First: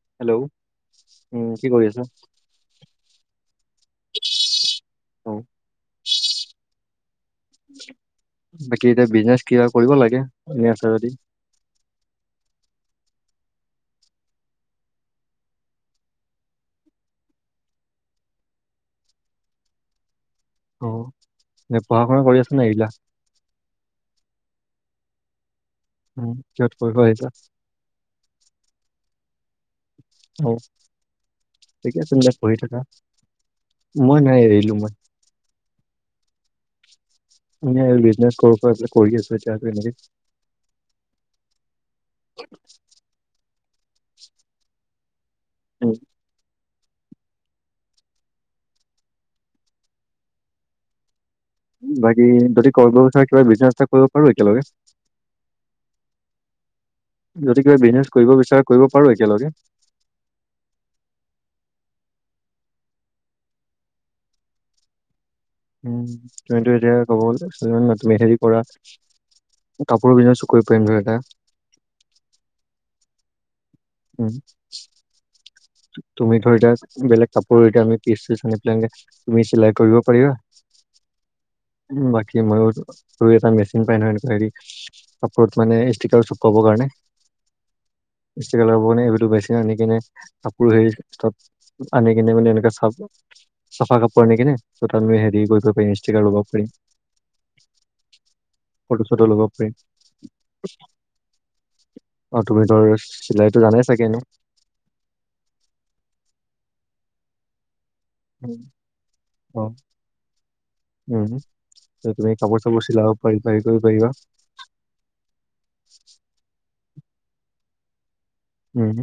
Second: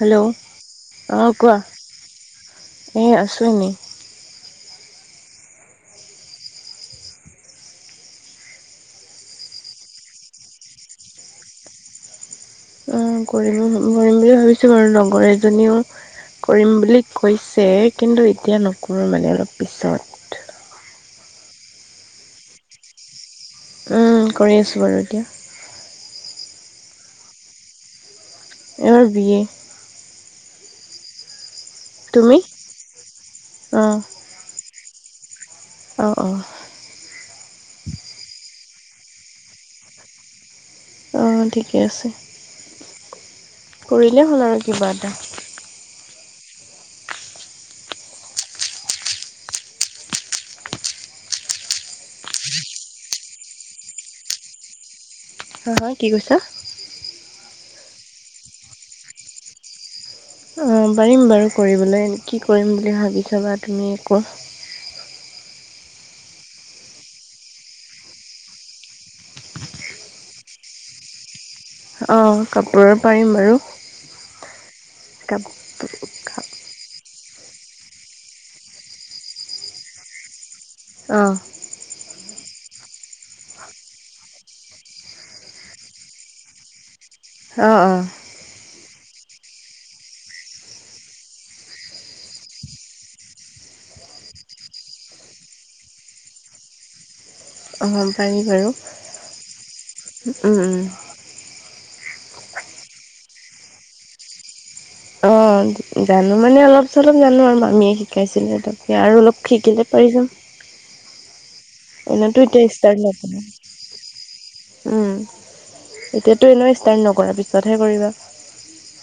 Hello, অ উম কোৱা কি কৰি আছা? এ আছো এনেই- অ বাকী এতিয়া বিজনেচ কিবা কৰিব লাগে, এনে আছা যদি- অ কৰিম কৰিম বুলি ভাবিছো আৰু লগৰ এজনীও- কৰিম বুলি কৈছে কিন্তু এতিয়া নকৰো মানে অলপ পিছত। অ', এ পঢ়া শুনা কৰি আছা নে এৰিলা? উম, কৰি আছো বাৰু এতিয়া। উ কিহত পঢ়িব আহিছা। এবাৰ বি এ। অ ঠিকে মানে তুমি পঢ়ি থাকা, অ মই নাই এৰিলো মই- অ', অ'। মানে বিচনেছ সৰুকৈ আছে, কৰি আছো এতিয়াতো এনেকেই। অ', ঠিকে আছে। [unintelligible] কৰিলে হ'ল আৰু কিবা এটা। উম। বাকী, যদি কৰিব বিচাৰা কিবা বিজনেছ এটা কৰিব পাৰো একেলগে। হা হা, কি কৈছা? যদি কিবা বিজনেছ কৰিব বিচাৰা কৰিব পাৰো একেলগে। অ', পাৰিম বাৰু কৰিবলৈ, কি কৰিম বুলি ভাবিছা বা তুমি আকৌ? উ, তুমিতো এতিয়া ক'ব গ'লে [unintelligible] তুমি হেৰি কৰা কাপোৰৰ বিজনেচ কৰিব পাৰিম দুই এটা। অ', কাপোৰৰ পাৰিম বাৰু। উম, কাপ তুমি ধৰ এতিয়া বেলেগ কাপোৰৰ এতিয়া আমি পিচ-চিচ আনি পেলাই তুমি চিলাই কৰিব পাৰিবা। অ'। উম, বাকী মইয়ো এটা মেচিন পাই নহয় এনেকোৱা হেৰি কাপোৰত মানে ইষ্টিকাৰ চিপকাবৰ কাৰণে। অ', অ'। ইষ্টিকাৰ লগাব কাৰণে, ইটো মেচিন আনি কিনে কাপোৰ হেৰি তাত আনি কিনে মানে এনেকা চাব চফা কাপোৰ আনি কিনে, ত' তাত আমি হেৰি কৰিব পাৰিম ষ্টিকাৰ লগাব পাৰিম। অ', পাৰি বাৰু। ফটো উম, উম। অ', তুমি ধৰ চিলাইতো জানেই চাগে এনেও? অ', জানো মানে অলপ-চলপ জানো আৰু মামিয়ে শি শিকাইছিলে তাতে, আৰু অলপ অ শিকিলে পাৰি যাম। উম, তে তুমি এনেতো এতিয়া কাপোৰ-চাপোৰ ষ্টাৰ্ট চিলাব নকৰা পাৰিবা সেই কৰিব পাৰিবা। উম, এতিয়াতো এনেইও ষ্টাৰ্ট নকৰা, পিছতহে কৰিবা। উম।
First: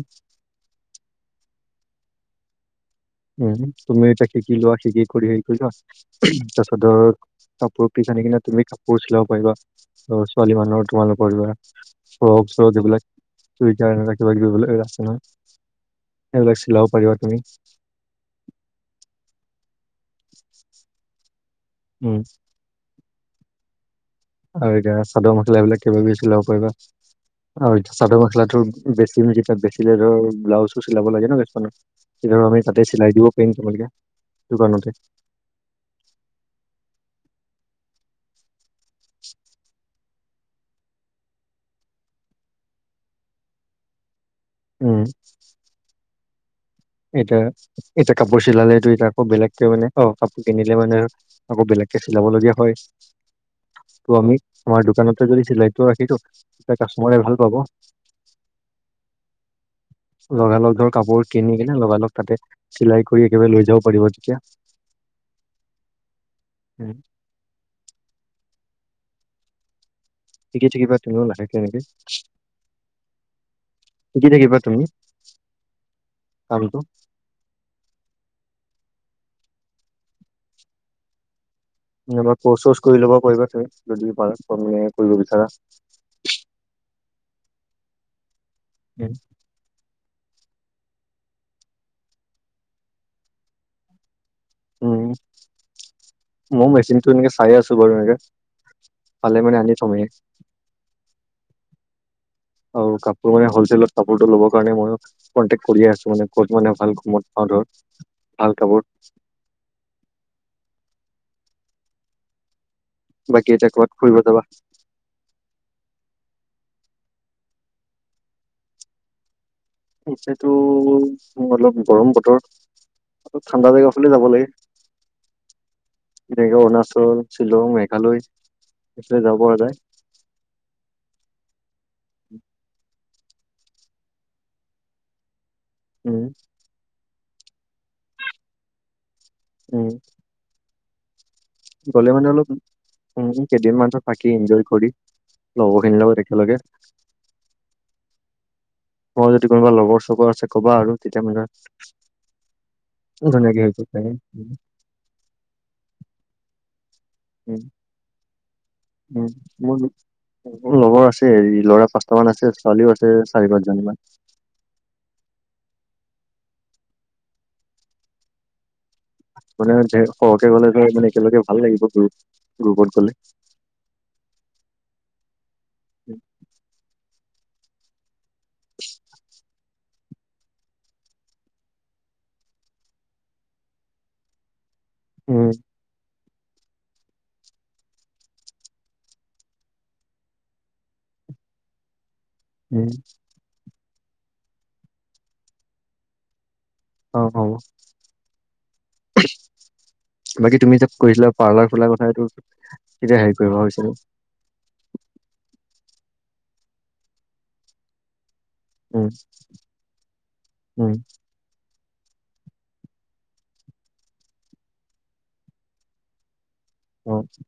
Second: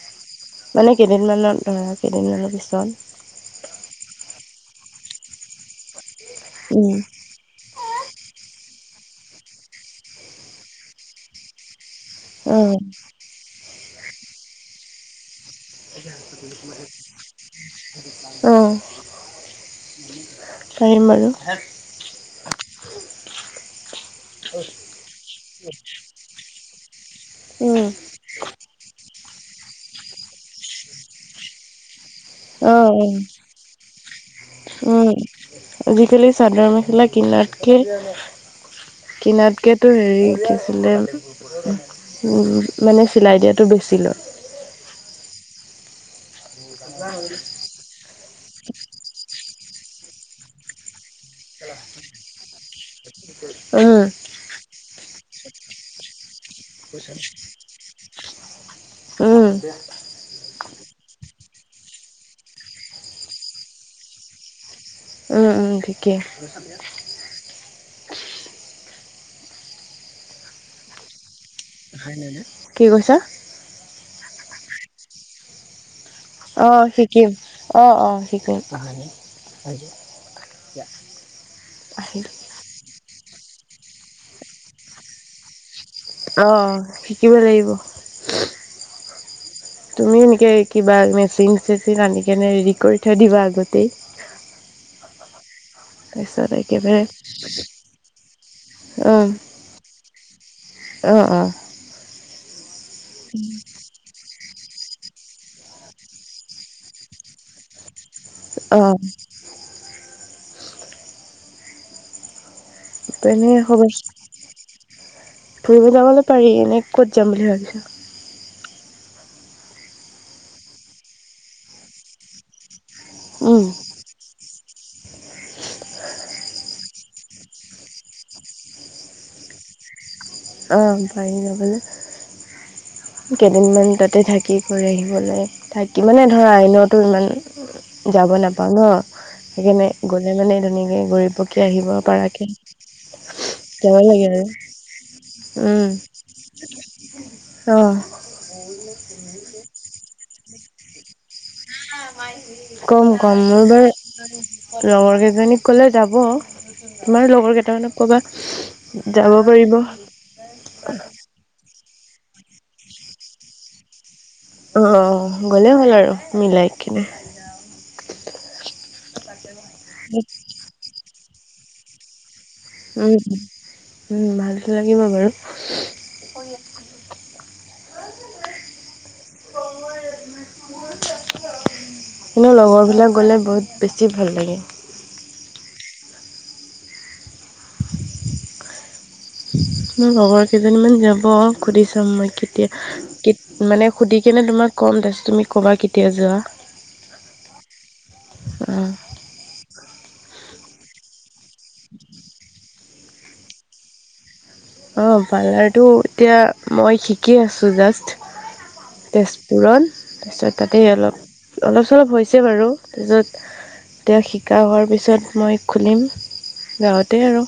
মানে কেইদিনমানৰ ধৰা, কেইদিনমানৰ পিছত। উম, তুমি এতিয়া শিকি লোৱা শিকি কৰি হেৰি কৰি লোৱা, তাৰছত উম। ধৰ কাপোৰৰ পিচ আনি কিনে তুমি কাপোৰ চিলাব পাৰিবা। ছোৱালী মানুহৰ তোমালোকৰ ধৰা অ', ফ্ৰক-চ্ৰক এইবিলাক। [unintelligible] এনেকুৱা কিবা-কিবি এ আছে নহয়, সেইবিলাক চিলাব পাৰিবা তুমি। অ'। [unintelligible] পাৰিম বাৰু। উম। আৰু এতিয়া চাদৰ মখলা বিলাক কিবা-কিবি চিলাব পাৰিবা আৰু এ উম। চাদৰ মেখেলাটো বেছি [unintelligible] বেছিলে ধৰ ব্লাউজও চিলাব লাগে ন এখনৰ? ধৰ আমি তাতে অ', চিলাই অ', দিব পাৰিম তোমালোকে দোকানতে উম, আজিকালি চাদৰ মেখেলা কিনাত কে কিনাতকেতো হেৰি কি আছিলে মানে চিলাই দিয়াটো বেছি লয়। উম। এতিয়া, এতিয়া কাপোৰ চিলালেটো এতিয়া আকৌ বেলেগ ত মানে অ, কাপোৰ কিনিলে মানে আকৌ বেলেগকে চিলাব লগীয়া হয়। উম, ত আমি আমাৰ দোকানতে যদি চিলাইটো ৰাখিথওঁ তেতিয়া কাষ্টমাৰে ভাল পাব। উম। লগালগ ধৰ কাপোৰ কিনি কিনে লগালগ তাতে চিলাই কৰি একেবাৰে লৈ যাব পাৰিব তিতিয়া। উম উম ঠিকে। উম শিকি থাকিবা তুমিও লাহেকে এনেকে, কি কৈছা? শিকি থাকিবা তুমি। অ কামটো শিকিম অ অ শিকিম। আহিল কৰ্চ চচ কৰি ল'ব পাৰিবা তুমি যদি পাৰা মানে কৰিব বিচাৰা। অ শিকিব লাগিব। উম, তুমিও এনেকৈ কিবা মেচিন চেচিন আন কেনে ৰেডি কৰি থৈ দিবা আগতেই। উম। তাৰপিছত মই একেবাৰে মেচিনতটো এনেকে চাই আছো বাৰু এনেকে অ', পালে মানে আনি থমে। অ অ, আৰু কাপোৰ মানে হ'লচেলত, কাপোৰটো ল'ব কাৰণে মইও কণ্টেক্ট কৰি আছোঁ মানে ক'ত মানে ভাল কামত পাওঁ ধৰ। ভাল কাপোৰ। অ', বাকী এনে এতিয়া হব, ক'ৰবাত ফুৰিব যাবা ফুৰিব যাবলৈ পাৰি এনে ক'ত যাম বুলি ভাবিছা। এতিয়া তো অলপ গৰম বতৰ, অলপ উম, ঠাণ্ডা জেগা ফালে যাব লাগে। যেনেকে অৰুণাচল, শ্বিলং, মেঘালয়, এইফালে যাব পৰা যায়। অ পাৰী যাবলে। কেইদিনমান তাতে থাকি কৰি আহিব লাগে, উম, কিমানে ধৰা আইনেওতো ইমান যাব নাপাওঁ ন উম, সেইকাৰণে মানে-মানে ধুনীয়াকে ঘৰি পকী আহিব গ'লে মানে অলপ পাৰাকে, উম, কেইদিনমানতো যাব লাগে আৰু [unintelligible] উম, লগৰখিনিৰ লগত একেলগে অ। তোমাৰ যদি কোনোবা লগৰ চবৰ আছে ক'বা আৰু তেতিয়া মানে কম কম ধুনীয়াকে মোৰ হৈ যাব বাৰু পাৰিম। উম, লগৰ কেইজনীক ক'লে যাব। তোমাৰ লগৰ উম, কেইটামানক ক'বা উম। যাব পাৰিব। মোৰ মোৰ লগৰ আছে হেৰি ল'ৰা পাঁচটা মান আছে, ছোৱালীও আছে চাৰি পাঁচজনি মান। অ, গ'লেই হ'ল আৰু মিলাই কিনে। মানে সৰহকে গ'লে ধৰ মানে একেলগে ভাল লাগিব ঘূৰি উম উম ভাল লাগিব বাৰু [unintelligible] [inaudible] কিন্তু লগৰবিলাক গ'লে বহুত বেছি ভাল লাগে। উম [unintelligible] মোৰ লগৰ কেইজনীমান যাব সুধি চাম মই কেতিয়া, উম, মানে সুধিকেনে তোমাক কম তাৰপাছত তুমি ক'বা কেতিয়া যোৱা। অ হব অ বাকী তুমি যে কৈছিলা, পাৰ্লাৰ খোলাৰ কথা এইটো কেতিয়া হেৰি কৰিব ভাবিছিলি, অঁ পাৰ্লাৰটো এতিয়া মই শিকি আছোঁ জাষ্ট, উম, তেজপুৰ তাৰপিছত তাতেই উম, অলপ, অলপ চলপ হৈছে বাৰু তাৰপিছত এতিয়া শিকা হোৱাৰ পিছত মই। খুলিম। গাঁৱতে উম, আৰু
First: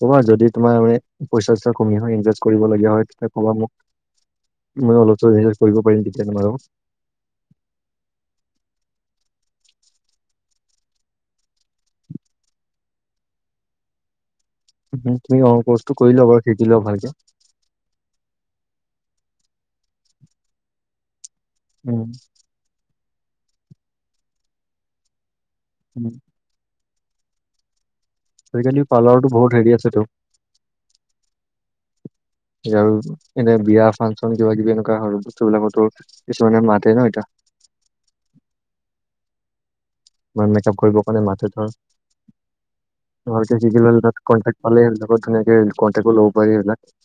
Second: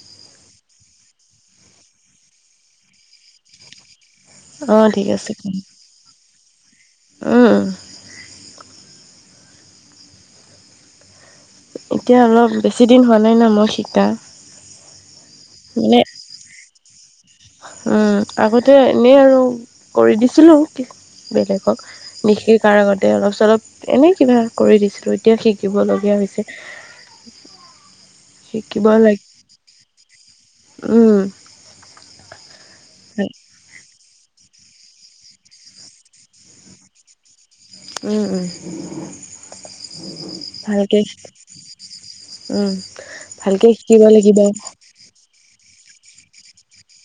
ক'বা যদি তোমাৰ মানে পইচা চইচা কমি‌ হয় ইনভেষ্ট কৰিবলীয়া হয় তেতিয়া ক'বা মোক। অঁ মানে ঠিক অলপ চলপ ইনভেষ্ট কৰিব পাৰিম তেতিয়া তোমাৰ লগত। উম উম, এতিয়া অলপ বেছি দিন হোৱা নাই ন মই শিকা। তুমি অ কৰ্চটো মানে কৰি লোৱা বাৰু শিকি লোৱা ভালকে। আগতে এনেই আৰু কৰি দিছিলোঁ কি বেলেগ, উম নিশিকাৰ আগতে অলপ চলপ এনে কিবা কৰি দিছিলো। এতিয়া উম। শিকিবলগীয়া হৈছে। [unintelligible] শিকিব সেইকাৰণেটো পাৰ্লাৰটো বহুত হেৰি আছেটো। উম। আৰু এনে বিয়া ফাংচন কিবা কিবি এনেকুৱা সৰু বস্তু বিলাকতো কিছুমানে মাতে ন এতিয়া। উম, উম। মানে মেকআপ কৰিবৰ কাৰণে মাতে ধৰ। তোমালোকে ভালকৈ শিকি শিকিব ললে তাত লাগিব কনটেক্ট পালেই হৈ যাব বহুত ধুনীয়াকে কনটেক্টও ল'ব পাৰি সেইবিলাক।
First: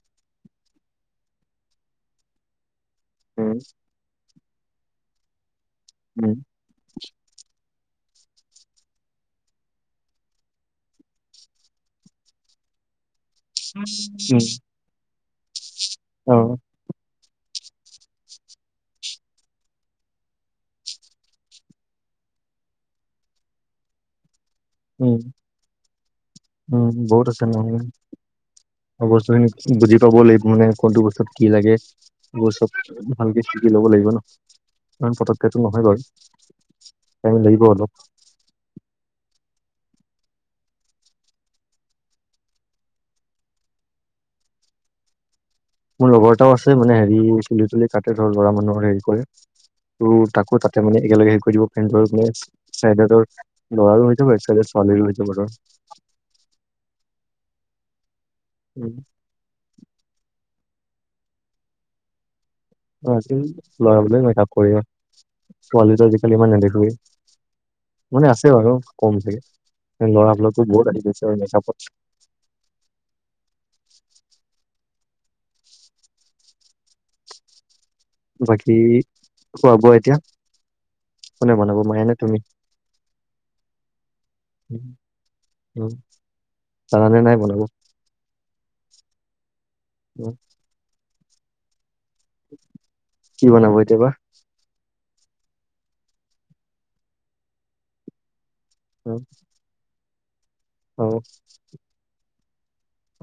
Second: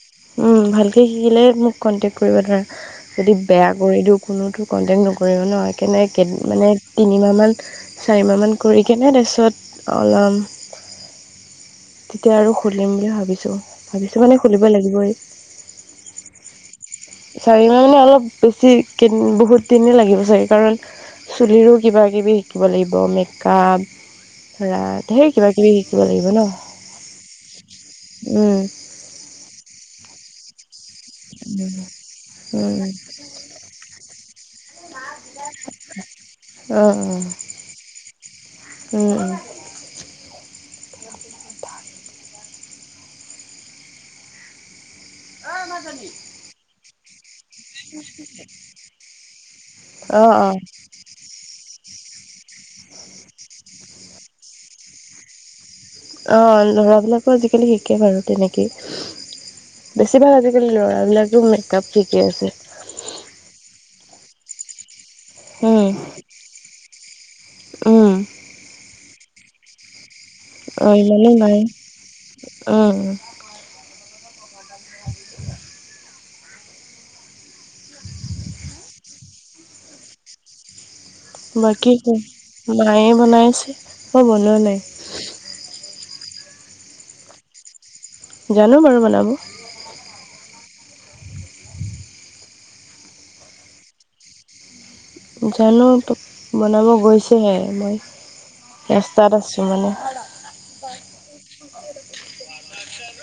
উম ভালকে শিকিলেহে মোক কন্টেক কৰিব। ধৰা যদি উম বেয়া কৰি দিওঁ কোনেওটো কণ্টেক্ট নকৰিব ন। সেইকাৰণে উম এইকেইদিন মানে তিনিমাহমান, চাৰিমাহমান কৰি কেনে তাৰপিছত অলম তেতিয়া আৰু খুলিম বুলি ভাবিছো। ভাবিছো মানে উম, খুলিবই লাগিবই। অ চাৰিমাহ মানে অলপ বেছি কেইদিন বহুত দিনে লাগিব চাগে কাৰণ চুলিৰো কিবা-কিবি শিকিব লাগিব। মেকআপ ধৰা ধেৰ উম কিবা কিবি শিকিব লাগিব ন। উম উম। অ বস্তুখিনি বুজি পাবও লাগিব মানে কোনটো বস্তুত কি লাগে এইবোৰ চব উম ভালকে শিকি ল'ব লাগিব ন। কাৰণ পতককেটো নহয় বাৰু। অ অ উম টাইম লাগিব অলপ। উম। [unintelligible] অ মাজন মোৰ লগৰ এটাও আছে মানে হেৰি চুলি-তুলি কাটে ধৰ ল'ৰা মানুহৰ হেৰি কৰে। ত অ অ তাকো তাতে মানে একেলগে কৰি দিব। [unintelligible] চা এতিয়া তোৰ ল'ৰাৰো হয় যাব, একচাইডে ছোৱালীৰো হয় যাব ধৰ। অ ল'ৰাবিলাকো আজি-কালি শিকে বাৰু তেনেকেই। উম, বেছিভাগ আজি-কালি ল'ৰাবিলাক যে মেক-আপ শিকে যে। পাৰ্টিত ল'ৰাবিলাকে মেক-আপ কৰি দিয়ে। উম। ছোৱালীটো আজি-কালি ইমান নেদেখোৱেই। উম, মানে আছে বাৰু কমকে। মানে ল'ৰাবিলাকো বহুত আহি গৈছে ইমানো নাই মেকাআপত। অ। [inaudible] বাকী খোৱা-বোৱা এতিয়া? কোনে বনাব বাকী মায়ে ক নে তুমি মায়ে বনাই আছে, মই বনোৱা নাই। অ পাৰানে নাই বনাব? জানো বাৰু বনাব। উম। কি বনাব এতিয়া বা? জানো তো বনাব গৈছেহে। মই ৰেস্তাত আছো। ইমানে অ,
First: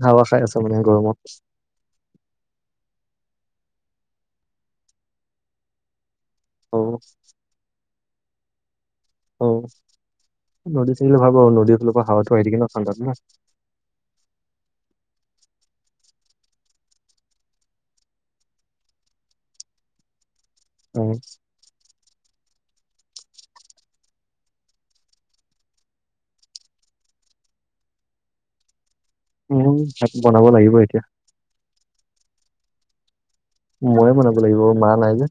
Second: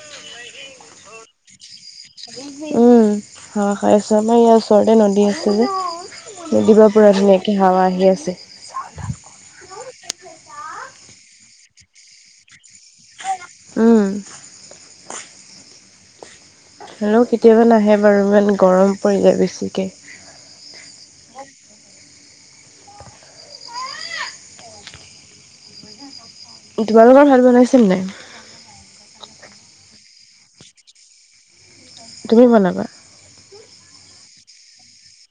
হাৱা খাই আছা মানে গৰমত। উম, হাৱা খাই আছো। আমাৰ ইয়াৰ ওচৰতে নদী আছে যে। অ নদীৰ পাৰৰ পৰা ধুনীয়াকে হাৱা আহি আছে। অও নদী থাকিলে ভাল পাওঁ। নদীৰ ফালৰ পৰা হাৱাটো আহি থাকে ন ঠাণ্ডাত ন। উম। হলেও কেতিয়াবা নাহে বাৰু ইমান গৰম পৰিলে বেছিকে। [unintelligible] তোমালোকৰ ভাত বনাইছিল নাই। উম হো ভাত বনাব লাগিব এতিয়া। তুমি বনাবা? মইয়ে বনাব লাগিব মা নাই যে।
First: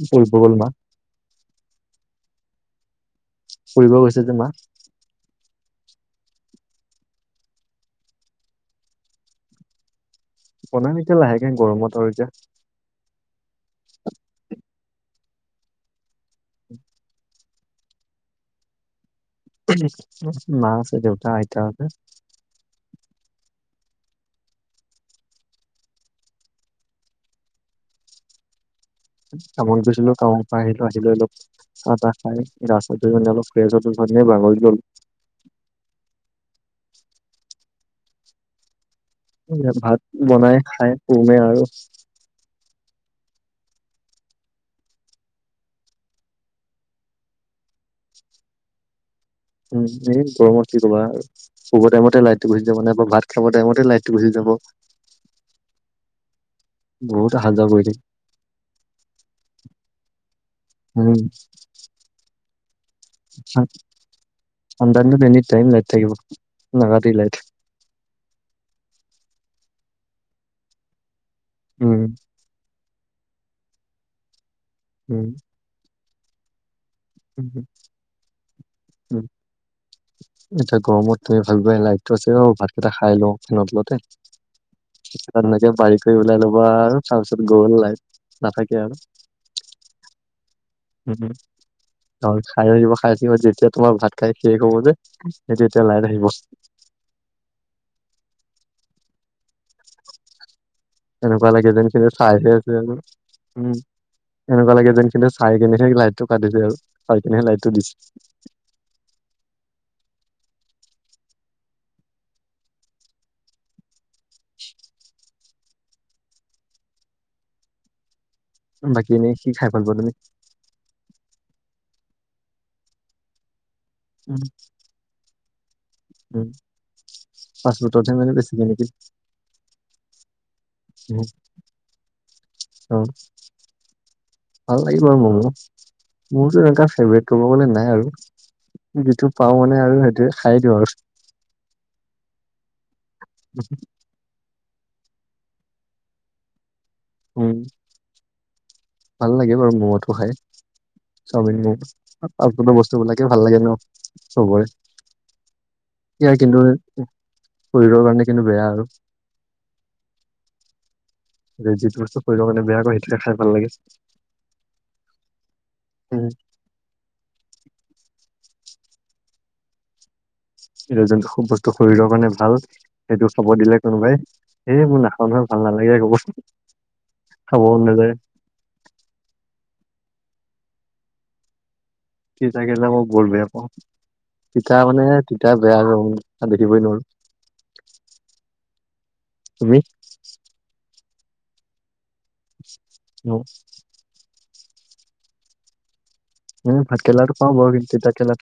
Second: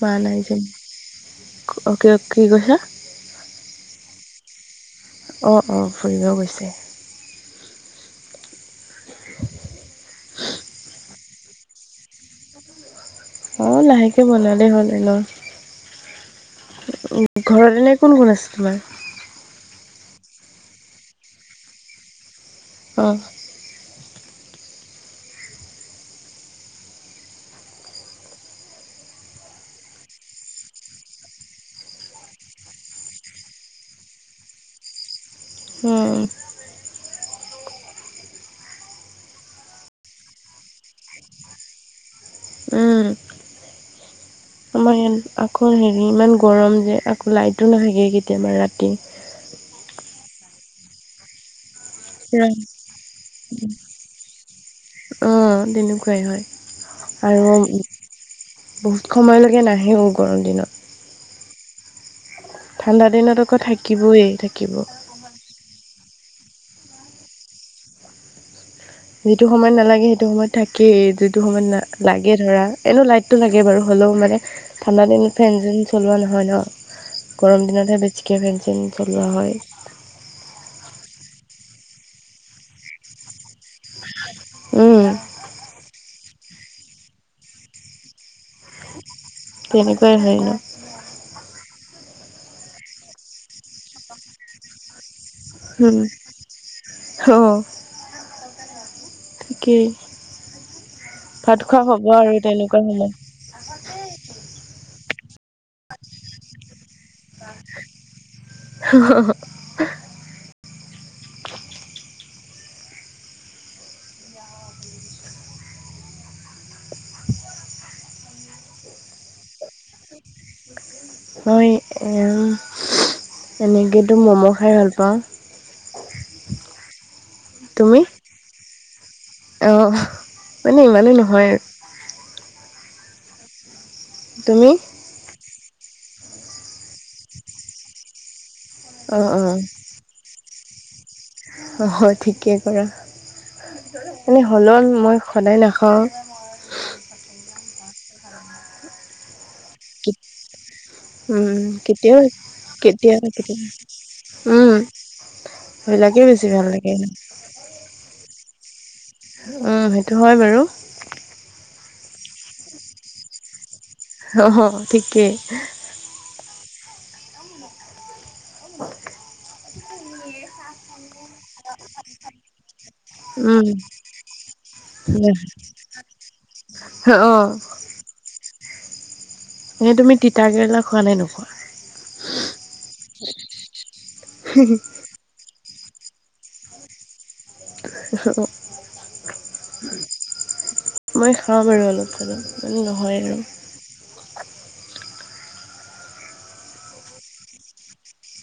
ম ফুৰিব নাই গ'ল যে, মা অ'কে অকে কি কৈছা। ফুৰি গৈছে যে মা অ, অ ফুৰিব গৈছে। [unintelligible] বনাই নেকি লাহেকে গৰমত আৰু এতিয়া। অ লাহেকে বনালে হ'ল। এনেও উ ঘৰত এনে কোন কোন আছে তোমাৰ। মাহ আছে দেউতা, আইতা আছে অ কামত গৈছিলো কামৰ পৰা আহিলো আহিলৈ অলপ। চাহ তাহ খাই ৰাস্তাত গৈ মানে অলপ ফ্ৰেছ হলো [unintelligible] বাগৰি গ'ল উম সেই এতিয়া ভাত বনাই খাই সোমেই আৰু। উম, আমাৰ ইয়াত আকৌ হেৰি ইমান গৰম যে আকৌ লাইটো নাহেগে কেতিয়াবা ৰাতি। উম এই গৰমৰ কি কবা আৰু শুৱ টাইমতে লাইটটো গুচি যাব নে ভাত খাব টাইমতে লাইটটো গুচি যাব। অ তেনেকুৱাই হয়। বহুত আৰু অহা যোৱা কৰি থাকিম বহুত সময়লৈকে নাহেও গৰম দিনত। উম ঠাণ্ডা দিনত আকৌ চা, থাকিবই থাকিব। ঠাণ্ডা দিনত এনিটাইম লাইট থাকিব নাকাটেই লাইট যিটো সময় নালাগে সেইটো সময়ত থাকেই যিটো সময়ত না উম লাগে ধৰা এনো লাইট। টো লাগে বাৰু হ'লেও মানে ঠাণ্ডা উম দিনত ফেন যেন চলোৱা নহয় ন। উম গৰম উম দিনতহে বেছিকে ফেন চেন চলোৱা হয়। এতিয়া গৰমত তুমি ভাবিবাই লাইটটো আছে অ ভাতকেইটা খাই লওঁ ফেনৰ তলতে। উম, তাত এনেকে বাৰী কৰি ওলাই ল'বা আৰু তাৰপিছত গ'ল লাইট নাথাকে আৰু। তেনেকুৱাই হয় ন? উম, খাই হৈ যাব, খাই থাকিব যেতিয়া তোমাৰ ভাত খাই শেষ হব যে। যেতিয়া তেতিয়া লাইন আহিব। অহ কি এনেকুৱা ভাত লাগে যেন খোৱা হব খিনি আৰু চাইহে আছে তেনেকুৱা আৰু সময়। উম এনেকুৱা লাগে যেন কিন্তু চাই কিনে সে লাইটটো কাটিছে আৰু চাই কিনে সে লাইটটো দিছে। অ বাকী এনেই কি খাই ভাল পোৱা তুমি। মই এ এনেকেতো উম মম' খাই ভাল পাওঁ। উম ফাৰ্ষ্ট তুমি? ফুটতে মানে বেছিকে নেকি। অ মানে ইমানো উম, নহয়। অ তুমি? ভাল লাগে। মম' মোৰতো এনেকা ফেভৰেট ক'ব গ'লে নাই আৰু। যিটো অ', পাও অ', মানে আৰু সেইটোৱে খাই দিওঁ আৰু। অ' ঠিকে কৰা এনেই হলোন মই সদায় নাখাওঁ। উম। [unintelligible] ভাল লাগে বাৰু ম'ম'টো খাই। চাওমিন উম' ম'ম' কেতিয়া ফাষ্টফুডৰ বস্তুবিলাকে কেতিয়াবা ভাল লাগে কেতিয়াবা ন চবৰে উম সেইবিলাকে ইয়াৰ বেছি কিন্তু ভাল লাগে। শৰীৰৰ কাৰণে কিন্তু বেয়া আৰু। উম, সেইটো হয় বাৰু। যে যিটো বস্তু শৰিৰৰ কাৰণে বেয়া কৈ সেইটোকে খাই ভাল লাগে। অ' ঠিকেই। উম এতিয়া যোনটো সোপ বস্তু শৰীৰৰ কাৰণে ভাল। সেইটো খব উম। দিলে কোনোবাই এই মই নাখাও নহয় ভাল নালাগে কব অ, খাব মন নাযায় এনে তুমি তিতা কেৰেলা খোৱা নে নোখোৱা। তিতা কেৰেলা মই বহুত বেয়া পাওঁ। তিতা মানে তিতা বেয়া মই দেখিবই নোৱাৰো। অ, তুমি। মই খাওঁ বাৰু অলপ চলপ মানে নহয় আৰু মই মই ভাত কেৰেলাটো পাও বাও কিন্তু তিতা কেৰেলাটো,